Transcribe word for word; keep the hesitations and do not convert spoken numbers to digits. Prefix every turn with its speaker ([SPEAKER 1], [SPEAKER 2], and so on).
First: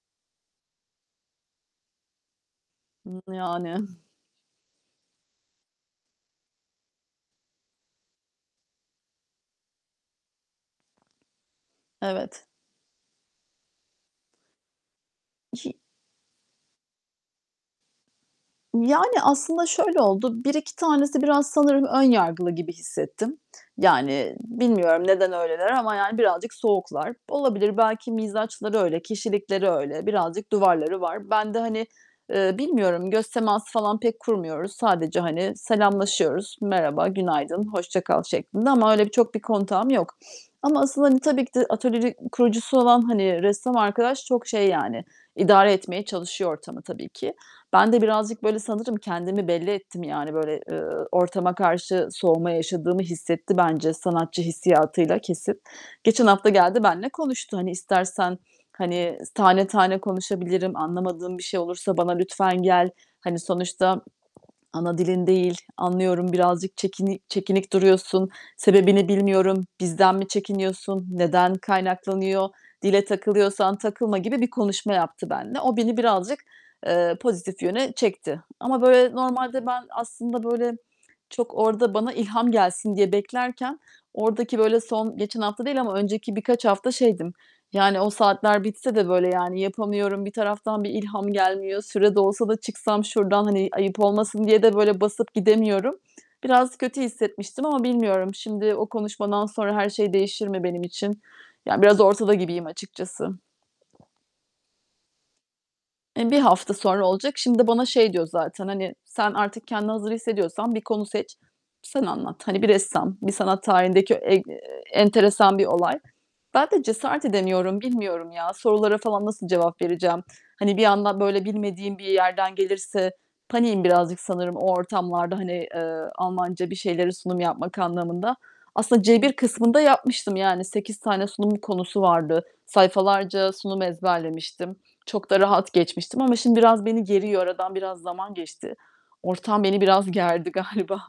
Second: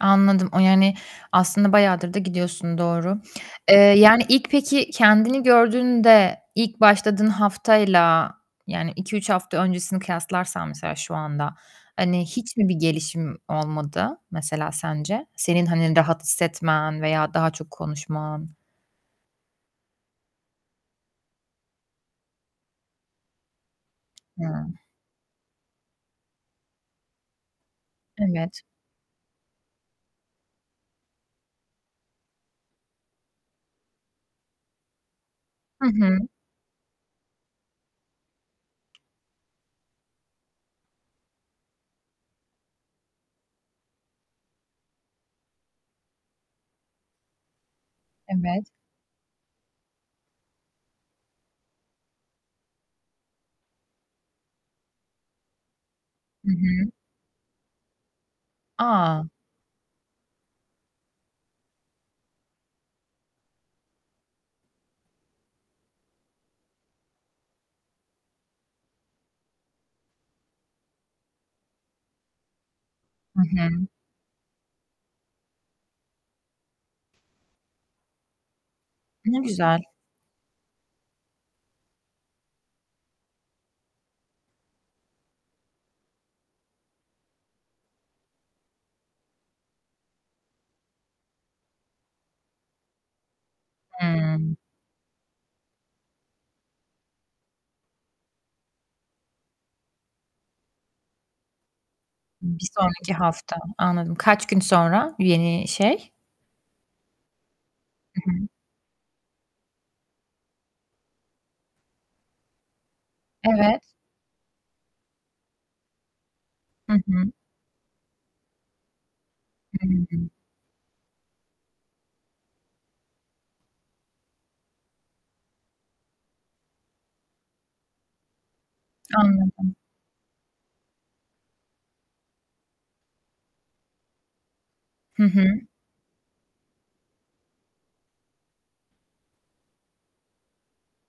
[SPEAKER 1] Anladım. O, yani, aslında bayağıdır da gidiyorsun, doğru.
[SPEAKER 2] Iıı, yani.
[SPEAKER 1] Eee, yani, ilk peki kendini gördüğünde, ilk başladığın haftayla, yani, iki üç hafta öncesini kıyaslarsan mesela şu anda, hani,
[SPEAKER 2] Evet.
[SPEAKER 1] hiç mi bir gelişim olmadı mesela sence? Senin,
[SPEAKER 2] İşi
[SPEAKER 1] hani, rahat hissetmen veya daha çok konuşman.
[SPEAKER 2] Yani aslında şöyle oldu: Bir iki tanesi biraz sanırım ön yargılı gibi hissettim. Yani
[SPEAKER 1] [unintelligible]
[SPEAKER 2] bilmiyorum neden öyleler ama yani birazcık soğuklar. Olabilir, belki
[SPEAKER 1] Evet.
[SPEAKER 2] mizaçları öyle, kişilikleri öyle. Birazcık duvarları var. Ben de, hani, eee, bilmiyorum, göz teması falan pek kurmuyoruz. Sadece, hani,
[SPEAKER 1] Hı hı.
[SPEAKER 2] selamlaşıyoruz, "Merhaba, günaydın, hoşça kal." şeklinde. Ama öyle bir çok bir kontağım yok. Ama asıl, hani tabii ki de atölyeri kurucusu olan, hani, ressam arkadaş çok şey yani, idare etmeye çalışıyor ortamı tabii ki. Ben de birazcık, böyle,
[SPEAKER 1] Evet.
[SPEAKER 2] sanırım kendimi belli ettim. Yani, böyle, ııı, ortama karşı soğuma yaşadığımı hissetti bence sanatçı hissiyatıyla, kesin. Geçen hafta
[SPEAKER 1] Hı
[SPEAKER 2] geldi,
[SPEAKER 1] hı.
[SPEAKER 2] benimle konuştu. "Hani, istersen, hani,
[SPEAKER 1] A!
[SPEAKER 2] tane tane konuşabilirim, anlamadığın bir şey olursa bana lütfen gel. Hani, sonuçta ana dilin değil, anlıyorum, birazcık çekini çekinik duruyorsun. Sebebini bilmiyorum, bizden mi çekiniyorsun, neden kaynaklanıyor? Dile
[SPEAKER 1] Hı
[SPEAKER 2] takılıyorsan,
[SPEAKER 1] hı.
[SPEAKER 2] takılma." gibi bir konuşma yaptı benimle. O beni birazcık, eee, pozitif yöne çekti. Ama böyle
[SPEAKER 1] Ne
[SPEAKER 2] normalde,
[SPEAKER 1] güzel!
[SPEAKER 2] ben aslında, böyle, çok orada bana ilham gelsin diye beklerken, oradaki, böyle, son geçen hafta değil ama önceki birkaç hafta şeydim: Yani o saatler bitse de, böyle, yani yapamıyorum bir taraftan, bir ilham gelmiyor. Süre dolsa da çıksam şuradan, hani ayıp olmasın
[SPEAKER 1] Hıı.
[SPEAKER 2] diye de böyle basıp gidemiyorum. Biraz kötü hissetmiştim ama bilmiyorum, şimdi o konuşmadan sonra her şey değişir mi benim için? Ya, biraz ortada gibiyim
[SPEAKER 1] Bir sonraki
[SPEAKER 2] açıkçası.
[SPEAKER 1] hafta. Anladım. Kaç gün sonra bu yeni şey?
[SPEAKER 2] Eee, bir hafta sonra olacak. Şimdi bana şey
[SPEAKER 1] I
[SPEAKER 2] diyor
[SPEAKER 1] hı.
[SPEAKER 2] zaten: "Hani, sen artık kendini hazır hissediyorsan, bir konu seç, sen anlat. Hani, bir ressam, bir sanat
[SPEAKER 1] Evet.
[SPEAKER 2] tarihindeki eee enteresan bir olay." Ben de
[SPEAKER 1] Hı
[SPEAKER 2] cesaret
[SPEAKER 1] hı.
[SPEAKER 2] edemiyorum. Bilmiyorum ya, sorulara falan nasıl cevap vereceğim.
[SPEAKER 1] Hıı.
[SPEAKER 2] Hani bir anda böyle bilmediğim bir yerden gelirse paniğim birazcık sanırım o ortamlarda, hani, eee, Almanca bir şeyleri sunum yapmak anlamında. Aslında C1
[SPEAKER 1] Anladım.
[SPEAKER 2] kısmında yapmıştım yani, sekiz tane sunum konusu vardı. Sayfalarca sunum ezberlemiştim,
[SPEAKER 1] Hı
[SPEAKER 2] çok da
[SPEAKER 1] hı.
[SPEAKER 2] rahat geçmiştim ama şimdi biraz beni geriyor. Aradan biraz zaman geçti, ortam beni biraz gerdi galiba.